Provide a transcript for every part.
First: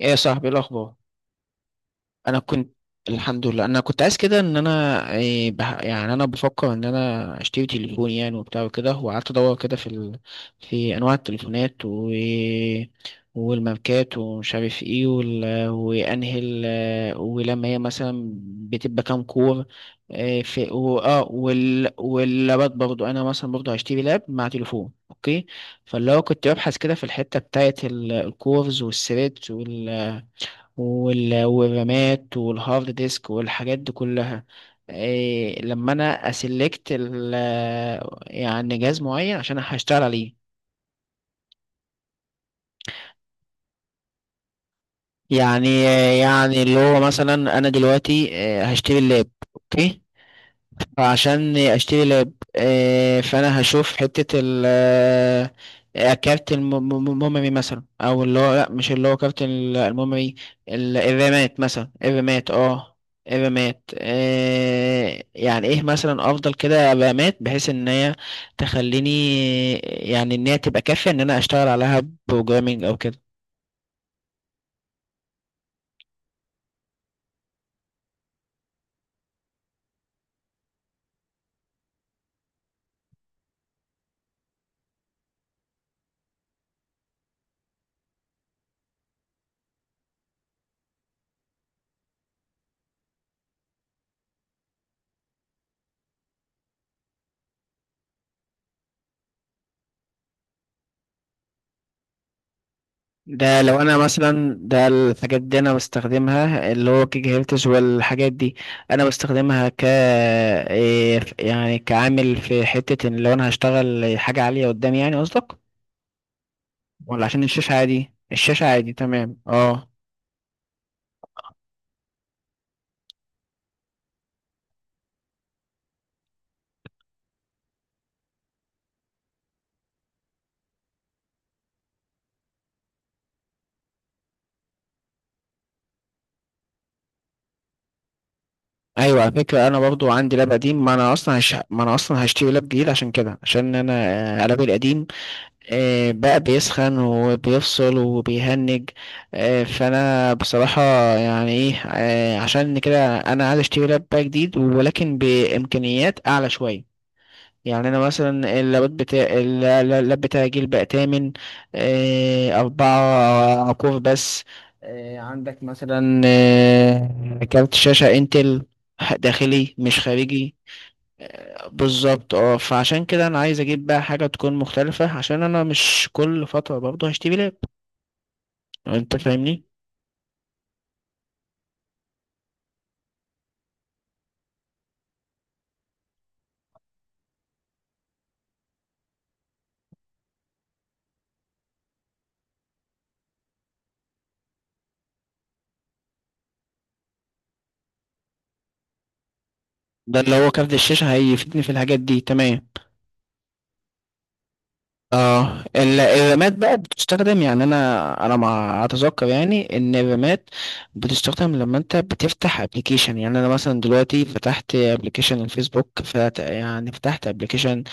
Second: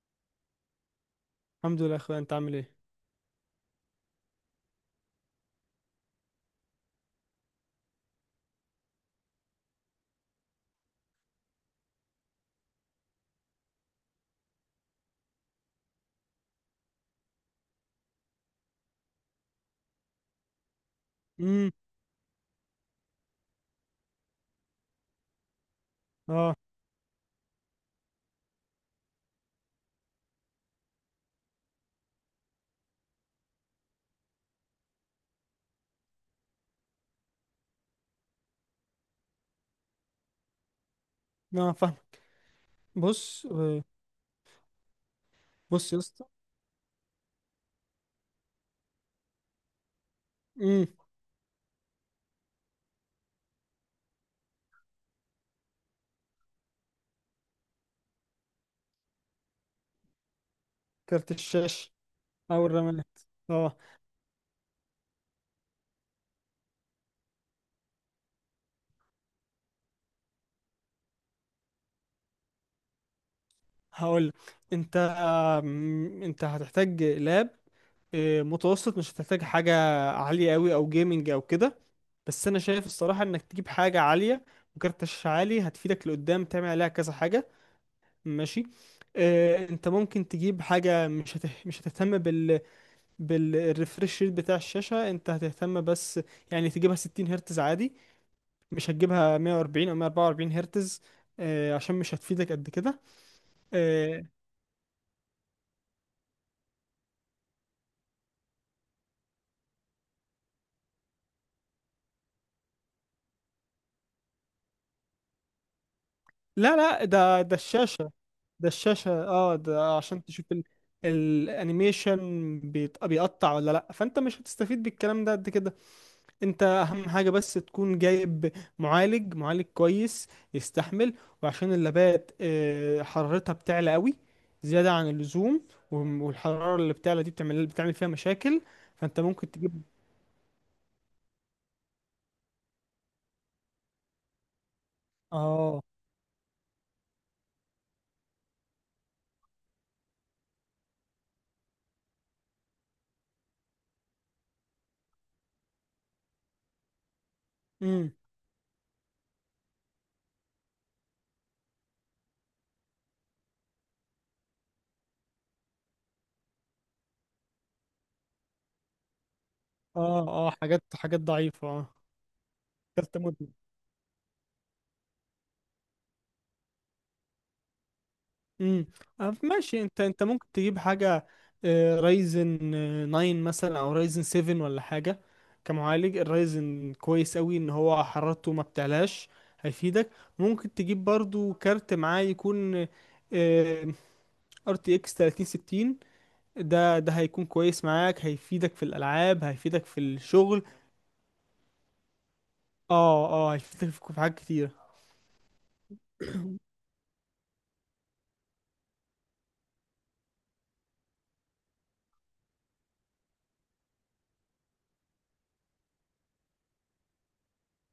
ايه يا صاحبي، إيه الاخبار؟ الحمد لله يا اخويا، انت انا عامل كنت ايه؟ الحمد لله، انا كنت عايز كده ان انا إيه يعني انا بفكر ان انا اشتري تليفون، يعني وبتاع وكده، وقعدت ادور كده في في انواع التليفونات والماركات ومش عارف ايه ولما هي مثلا بتبقى كام كور، إيه في امم واللابات برضو. انا مثلا برضو هشتري لاب مع تليفون. اوكي، فاللي هو كنت اه ببحث كده في الحتة بتاعت الكورز والثريدز والرامات والهارد ديسك والحاجات دي كلها، إيه لما انا اسلكت ال يعني جهاز معين عشان هشتغل عليه. اه فاهم. بص يعني بص يا اسطى. يعني اللي هو مثلا انا دلوقتي هشتري اللاب. اوكي، امم عشان اشتري لاب، فانا هشوف حتة ال كارت الميموري مثلا، او اللي هو لا، مش اللي هو كارت الميموري، كارت الرامات مثلا، الشاشه الرامات او اه. الرامات. اه الرامات، يعني ايه مثلا افضل كده رامات بحيث ان هي تخليني، يعني ان هي تبقى كافية ان انا اشتغل عليها بروجرامينج او كده. هقول لك، انت انت هتحتاج لاب متوسط، مش هتحتاج حاجه عاليه قوي او جيمنج او كده. بس انا شايف الصراحه انك تجيب حاجه عاليه، وكارت الشاشه عالي هتفيدك لقدام تعمل عليها كذا حاجه. ماشي. انت ممكن تجيب حاجه مش هتهتم بال بالريفرش ريت بتاع الشاشة، انت هتهتم بس يعني تجيبها 60 هرتز عادي، مش هتجيبها 140 او 144 هرتز. عشان مش هتفيدك قد كده. ده لو انا آه، مثلا، ده الحاجات دي انا بستخدمها اللي هو كيك هيلتش والحاجات دي، انا بستخدمها ك إيه يعني كعامل في حتة ان لو انا هشتغل حاجة عالية قدامي، يعني قصدك؟ لا لا، ولا عشان ده الشاشة؟ عادي الشاشة. الشاشة ده عادي الشاشة، تمام اه اه. ده عشان تشوف الانيميشن بيقطع ولا لا، فانت مش هتستفيد بالكلام ده قد كده. انت اهم حاجة بس تكون جايب معالج كويس يستحمل. وعشان اللابات حرارتها بتعلى قوي زيادة عن اللزوم، والحرارة اللي بتعلى دي بتعمل فيها مشاكل، فانت ايوه، على ممكن فكرة انا تجيب. برضو عندي لاب قديم. ما انا اصلا هشتري لاب جديد عشان كده، عشان انا لابي القديم اه بقى بيسخن وبيفصل وبيهنج. فانا بصراحة يعني ايه، عشان كده انا عايز اشتري لاب بقى جديد ولكن بامكانيات اعلى شوية. يعني انا امم مثلا اللابات بتاع اللاب بتاعي جيل بقى تامن، 4 كور بس. عندك مثلا كارت شاشة انتل، داخلي مش اه خارجي. حاجات ضعيفة اه. بالظبط اه، فعشان كده انا كالتمودي. عايز اجيب بقى حاجه تكون مختلفه عشان انا مش كل فتره برضه هشتري لاب. امم انت فاهمني؟ ماشي. انت ممكن تجيب حاجه رايزن 9 مثلا او رايزن 7 ولا حاجه. كمعالج الرايزن كويس قوي ان هو حرارته ما بتعلاش، هيفيدك. ممكن تجيب برضو كارت معاه، يكون ار تي اكس 3060. ده هيكون كويس معاك، هيفيدك في الالعاب، هيفيدك في ده اللي هو الشغل. كارت الشاشه هيفيدني في الحاجات دي تمام. اه هيفيدك في حاجات كتيره. اه الرامات بقى بتستخدم، يعني انا ما اتذكر يعني ان الرامات بتستخدم لما انت بتفتح ابلكيشن. يعني انا مثلا دلوقتي فتحت ابلكيشن الفيسبوك، يعني فتحت ابلكيشن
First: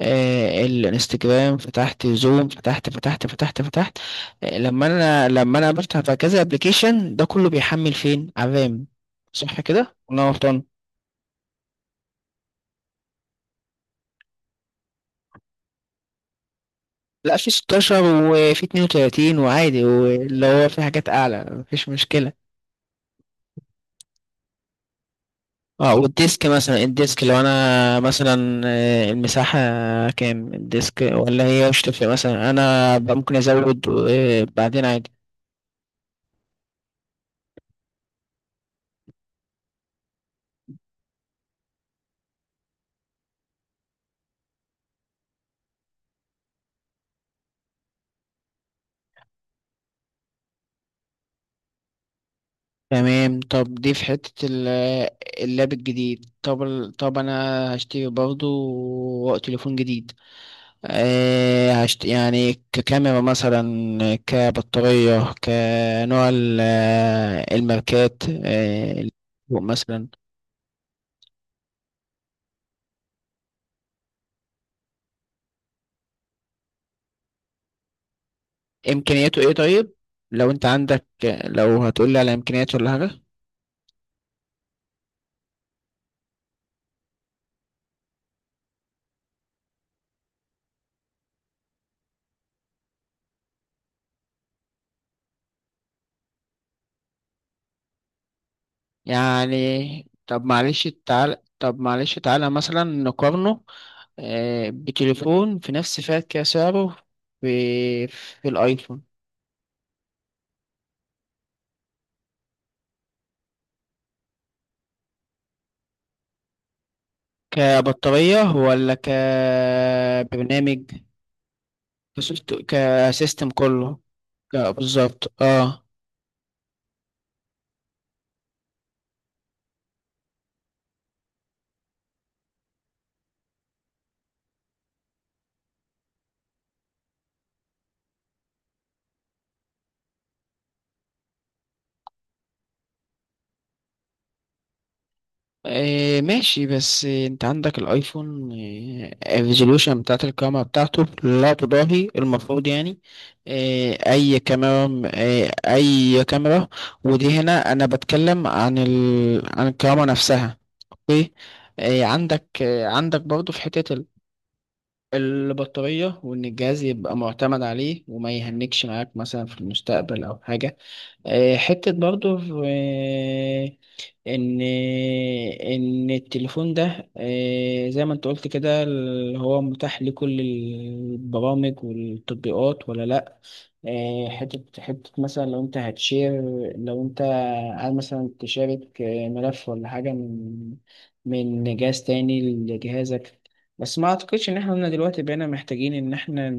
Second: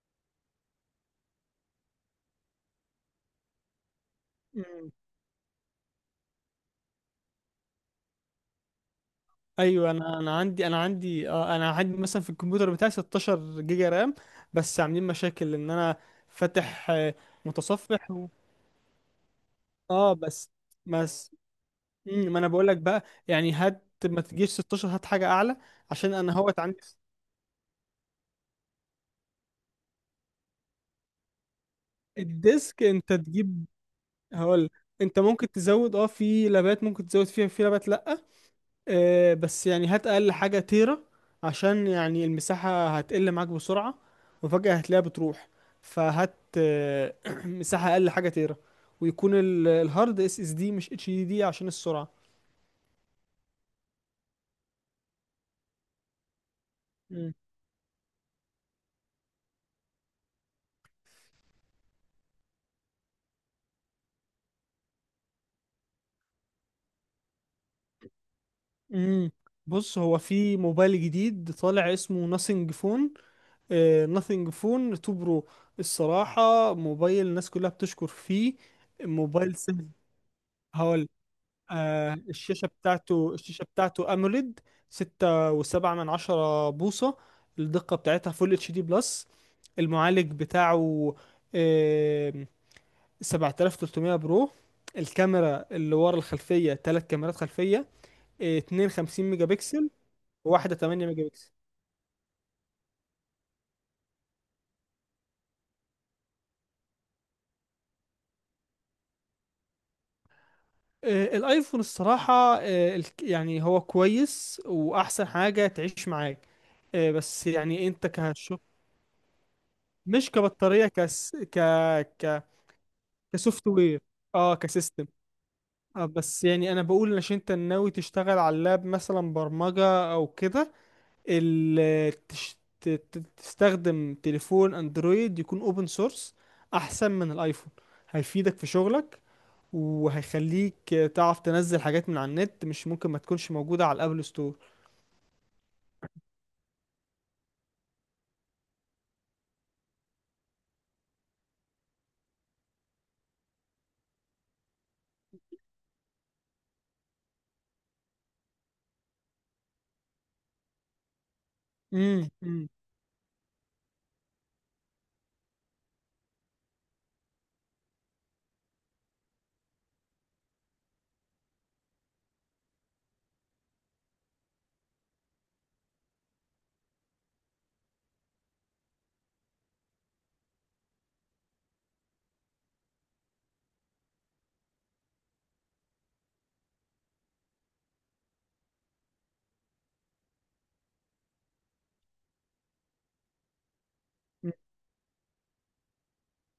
الانستجرام، فتحت زوم، فتحت، لما انا بفتح بقى كذا ابلكيشن ده كله بيحمل فين؟ على الرام صح ايوه، كده انا ولا انا انا غلطان؟ عندي انا عندي اه انا عندي مثلا في الكمبيوتر بتاعي 16 جيجا رام، بس عاملين مشاكل ان انا فاتح لا، في 16 متصفح و... وفي 32 وعادي، اه واللي بس هو في حاجات بس اعلى مفيش مم، مشكله. ما انا بقول لك بقى يعني هات ما تجيش 16، هات حاجه اعلى اه، عشان انا والديسك هوت عندي. مثلا، الديسك لو انا مثلا المساحه كام الديسك؟ ولا هي مش تفرق؟ مثلا الديسك انا انت بقى ممكن تجيب. ازود هقول. بعدين. انت ممكن تزود، اه، في لابات ممكن تزود فيها، في لابات لا. بس يعني هات اقل حاجه تيرا، عشان يعني المساحه هتقل معاك بسرعه، وفجاه هتلاقيها بتروح. فهات مساحه اقل حاجه تيرا، ويكون الهارد اس اس دي مش اتش دي دي عشان السرعه. تمام، طب دي في حتة اللاب الجديد. طب طب انا مم. هشتري برضه تليفون جديد. أه يعني ككاميرا مثلا، كبطارية، كنوع الماركات أه مم. بص، مثلا. هو في موبايل جديد طالع اسمه ناثينج فون، ناثينج فون 2 برو. الصراحه موبايل الناس كلها بتشكر فيه. امكانياته ايه موبايل طيب لو انت عندك، سهل. لو آه، هتقولي على الشاشة امكانياته ولا حاجة؟ بتاعته، الشاشة بتاعته أموليد، 6.7 بوصة. الدقة بتاعتها فول اتش دي بلس. المعالج بتاعه آه 7300 برو. الكاميرا اللي ورا الخلفية، تلات كاميرات خلفية 52 ميجا بكسل يعني وواحدة 8 ميجا بكسل. طب معلش تعالى مثلا نقارنه بتليفون في نفس فئة كده سعره. في الأيفون، آه الايفون الصراحة، آه يعني هو كويس، وأحسن حاجة تعيش معاك. آه بس يعني انت كبطارية كهشوف. ولا مش كبرنامج؟ كبطارية، كس ك ك كسيستم كسوفت كله. وير. اه لا كسيستم. بالظبط اه. آه بس يعني انا بقول عشان انت ناوي تشتغل على اللاب مثلا برمجة او كده، تستخدم تليفون اندرويد يكون اوبن سورس احسن من الايفون. هيفيدك في شغلك، وهيخليك تعرف تنزل حاجات من على النت مش ممكن ما تكونش موجودة على الابل ستور. ماشي، بس انت عندك الايفون الريزولوشن بتاعت الكاميرا بتاعته لا تضاهي المفروض يعني اي كاميرا، اي كاميرا. ودي هنا انا بتكلم عن عن الكاميرا نفسها. اوكي، امم امم عندك برضه في حتة البطارية، وان الجهاز يبقى معتمد عليه وما يهنكش معاك مثلا في المستقبل او حاجة. حتة برضو آه، إن، إن التليفون ده زي ما أنت قلت كده اللي هو متاح لكل البرامج والتطبيقات ولا لأ. حتة مثلا لو أنت هتشير، لو أنت عايز مثلا تشارك ملف ولا حاجة من من جهاز تاني لجهازك. بس ما أعتقدش إن إحنا دلوقتي بقينا محتاجين إن إحنا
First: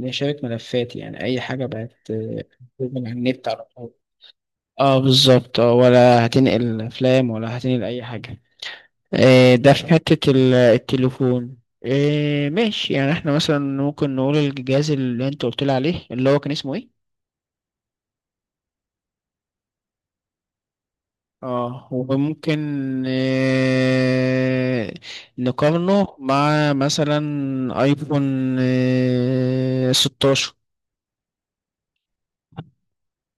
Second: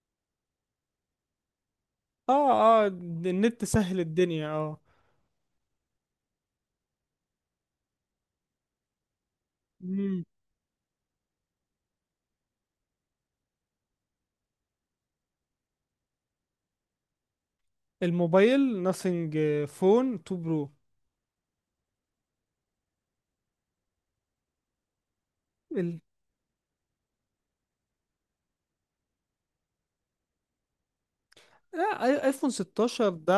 نشارك ملفات. يعني أي حاجة بقت اه اه من على النت على النت طول. سهل الدنيا اه. اه بالظبط اه، ولا هتنقل افلام ولا هتنقل اي حاجه. آه، ده في امم حته التليفون. آه ماشي، يعني احنا مثلا ممكن نقول الجهاز اللي انت قلت لي عليه اللي هو كان اسمه ايه؟ الموبايل ناثينج فون 2 برو. اه، وممكن آه نقارنه مع مثلا ايفون آه 16. لا، ايفون 16 ده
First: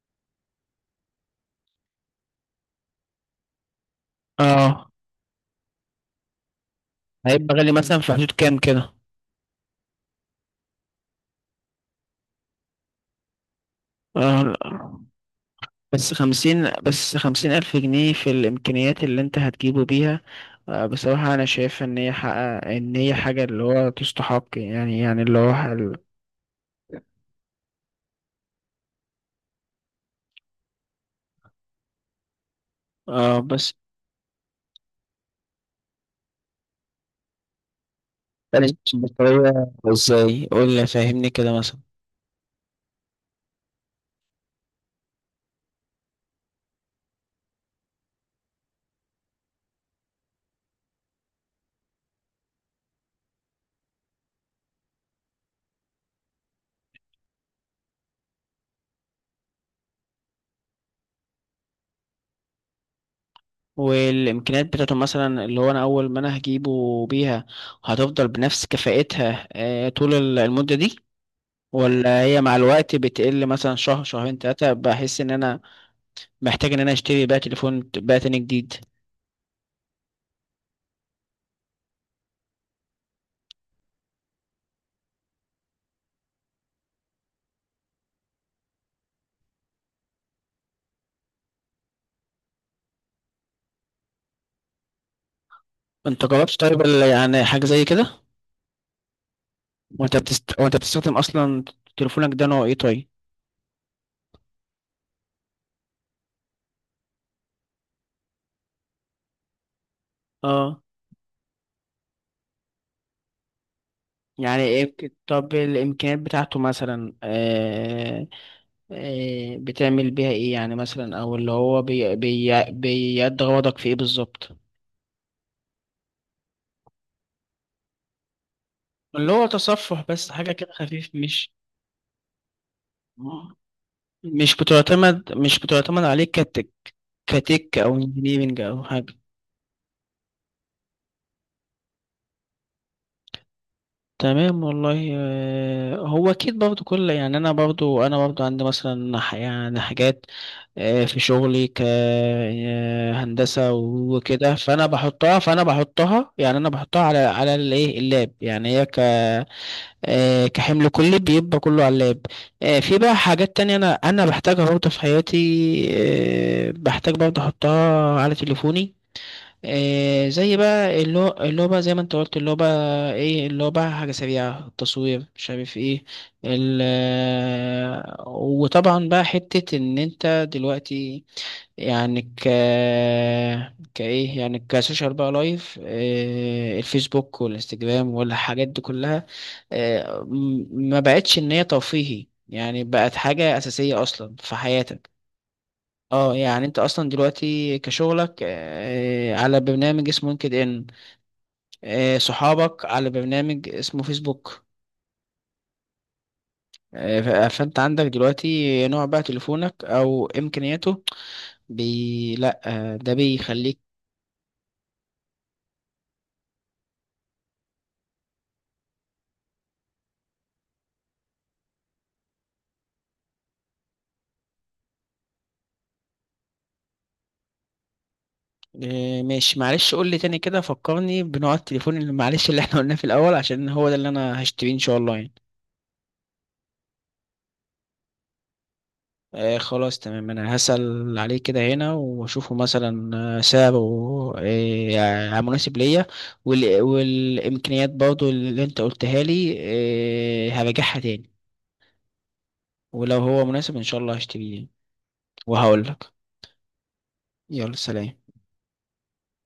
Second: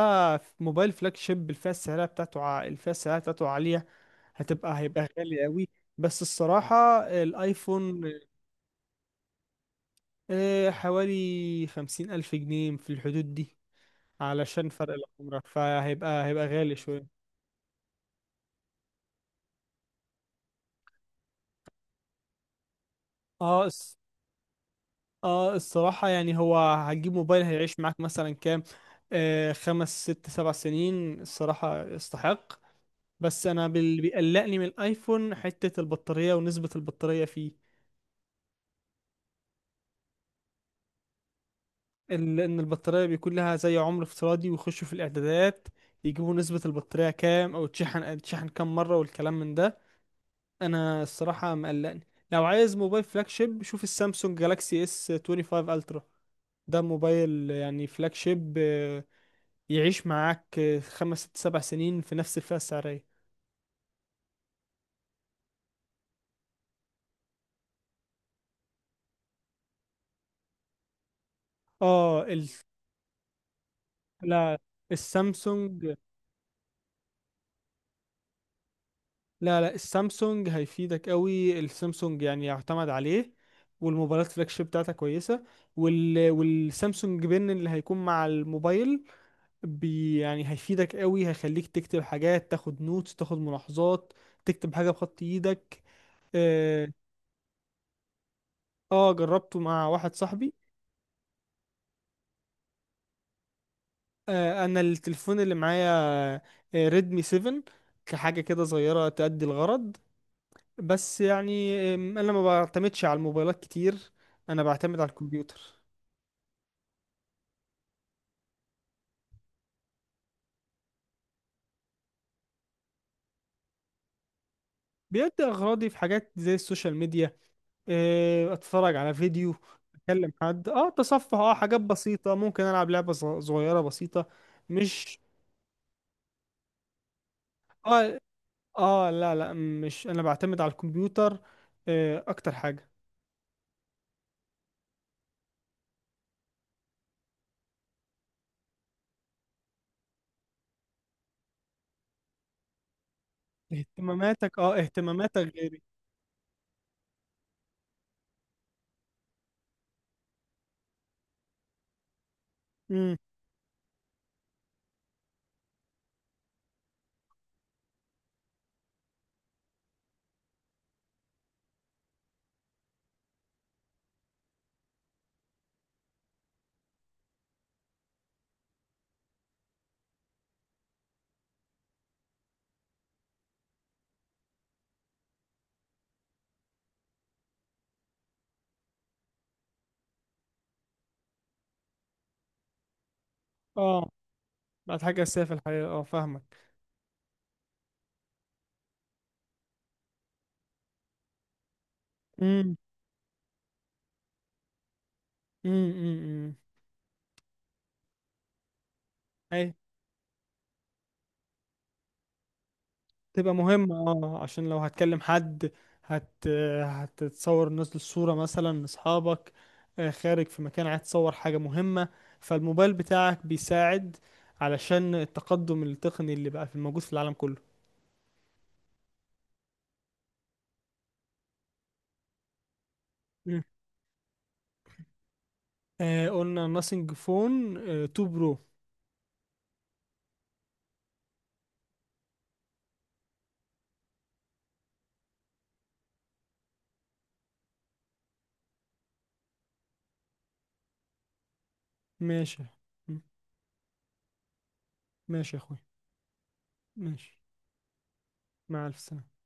موبايل فلاج شيب، الفئه السعريه بتاعته الفئه السعريه بتاعته عاليه، اه، هيبقى غالي قوي. بس الصراحه هيبقى غالي مثلا الايفون، في حدود كام كده؟ حوالي 50,000 جنيه في الحدود دي. اه، علشان فرق العمر، بس هيبقى خمسين غالي بس شويه. 50,000 جنيه في الإمكانيات اللي أنت هتجيبه بيها، بصراحة أنا شايف إن هي حاجة اللي اه هو الص- تستحق يعني. يعني اللي هو اه حل. الصراحه يعني هو هتجيب موبايل هيعيش معاك مثلا كام، خمس ست سبع سنين، الصراحه يستحق. اه بس انا بس، بيقلقني من الايفون حته البطاريه ونسبه البطاريه فيه. بلاش بطارية ازاي، قول لي فهمني كده مثلا. ان البطاريه بيكون لها زي عمر افتراضي، ويخشوا في الاعدادات يجيبوا نسبه البطاريه كام، او تشحن، كام مره والكلام من ده، انا الصراحه مقلقني. لو عايز موبايل فلاج شيب، شوف السامسونج جالاكسي اس 25 الترا. ده موبايل يعني فلاج شيب يعيش معاك خمس ست سبع سنين في نفس الفئه السعريه. والإمكانيات بتاعته مثلا اللي هو أنا أول ما أنا هجيبه بيها هتفضل بنفس كفاءتها طول المدة دي؟ ولا اه هي ال... مع الوقت بتقل مثلا شهر شهرين لا تلاتة بحس إن أنا السامسونج محتاج إن أنا أشتري بقى تليفون بقى تاني جديد؟ لا لا، السامسونج هيفيدك قوي، السامسونج يعني يعتمد عليه، والموبايلات فلاج شيب بتاعتها كويسه. والسامسونج بن اللي هيكون مع الموبايل يعني هيفيدك قوي، هيخليك تكتب حاجات، تاخد نوتس، تاخد ملاحظات، تكتب حاجه بخط ايدك. انت جربت طيب اه. يعني حاجة زي كده؟ جربته مع واحد صاحبي. وانت بتستخدم اصلا تليفونك ده نوع ايه طيب؟ آه انا التليفون اللي معايا آه ريدمي 7، كحاجه كده صغيره تأدي الغرض. اه، بس يعني انا ما بعتمدش على الموبايلات كتير، يعني انا ايه بعتمد على طب الكمبيوتر. الامكانيات بتاعته مثلا بتعمل بيها ايه؟ يعني مثلا، او اللي هو بيأدي غرضك في ايه بالظبط؟ بيدي اغراضي في حاجات زي السوشيال ميديا، اتفرج على اللي هو فيديو، تصفح بس، اكلم حاجة حد. كده اه خفيف، تصفح، مش اه حاجات بسيطة، ممكن العب لعبة صغيرة بسيطة. مش مش بتعتمد مش بتعتمد عليك كتك او اه انجينيرنج او اه حاجة؟ لا لا، مش، انا بعتمد على الكمبيوتر آه اكتر حاجة. تمام والله. هو اكيد برضو كل، يعني انا برضو عندي مثلا يعني حاجات في شغلي كهندسة وكده، اهتماماتك، اه فانا اهتماماتك بحطها فانا غيري. بحطها يعني انا بحطها على على الايه، اللاب، يعني هي ك كحمل كلي بيبقى كله على اللاب. في بقى امم حاجات تانية انا بحتاجها برضو في حياتي، بحتاج برضو احطها على تليفوني، إيه زي بقى اللعبة، زي ما انت قلت اللعبة ايه، اللعبة حاجة سريعة، التصوير مش عارف ايه، ال وطبعا بقى حتة ان انت دلوقتي يعني ك كايه، يعني كسوشيال بقى لايف، إيه، الفيسبوك والانستجرام والحاجات دي كلها، إيه ما بقتش ان هي ترفيهي، يعني بقت حاجة أساسية اه أصلا في بعد حياتك. حاجة اساسية في الحياة، اه اه، فاهمك. يعني انت اصلا دلوقتي كشغلك على برنامج اسمه لينكد ان، امم صحابك على برنامج اسمه فيسبوك. امم فانت عندك دلوقتي نوع بقى تليفونك امم او امكانياته لا، ده تبقى بيخليك. مهمة اه، عشان لو هتكلم حد، هت هتتصور، نازل صورة مثلا لأصحابك، خارج في مكان عايز تصور حاجة مهمة، فالموبايل بتاعك بيساعد، علشان التقدم التقني اللي بقى في الموجود في العالم كله. ماشي، معلش قول لي تاني كده، فكرني بنوع التليفون اللي معلش اللي احنا قلناه في الاول، مم. عشان هو ده اللي انا هشتريه ان شاء الله يعني. آه قلنا ناسينج فون آه 2 برو. آه خلاص تمام، انا هسأل عليه كده هنا واشوفه مثلا سعره آه يعني مناسب ليا، والامكانيات برضو اللي انت قلتها لي آه هراجعها تاني، ماشي. ولو مم. هو مناسب ان شاء الله هشتريه يعني. ماشي يا اخوي. وهقول لك. ماشي. يلا سلام. مع ألف سلامة.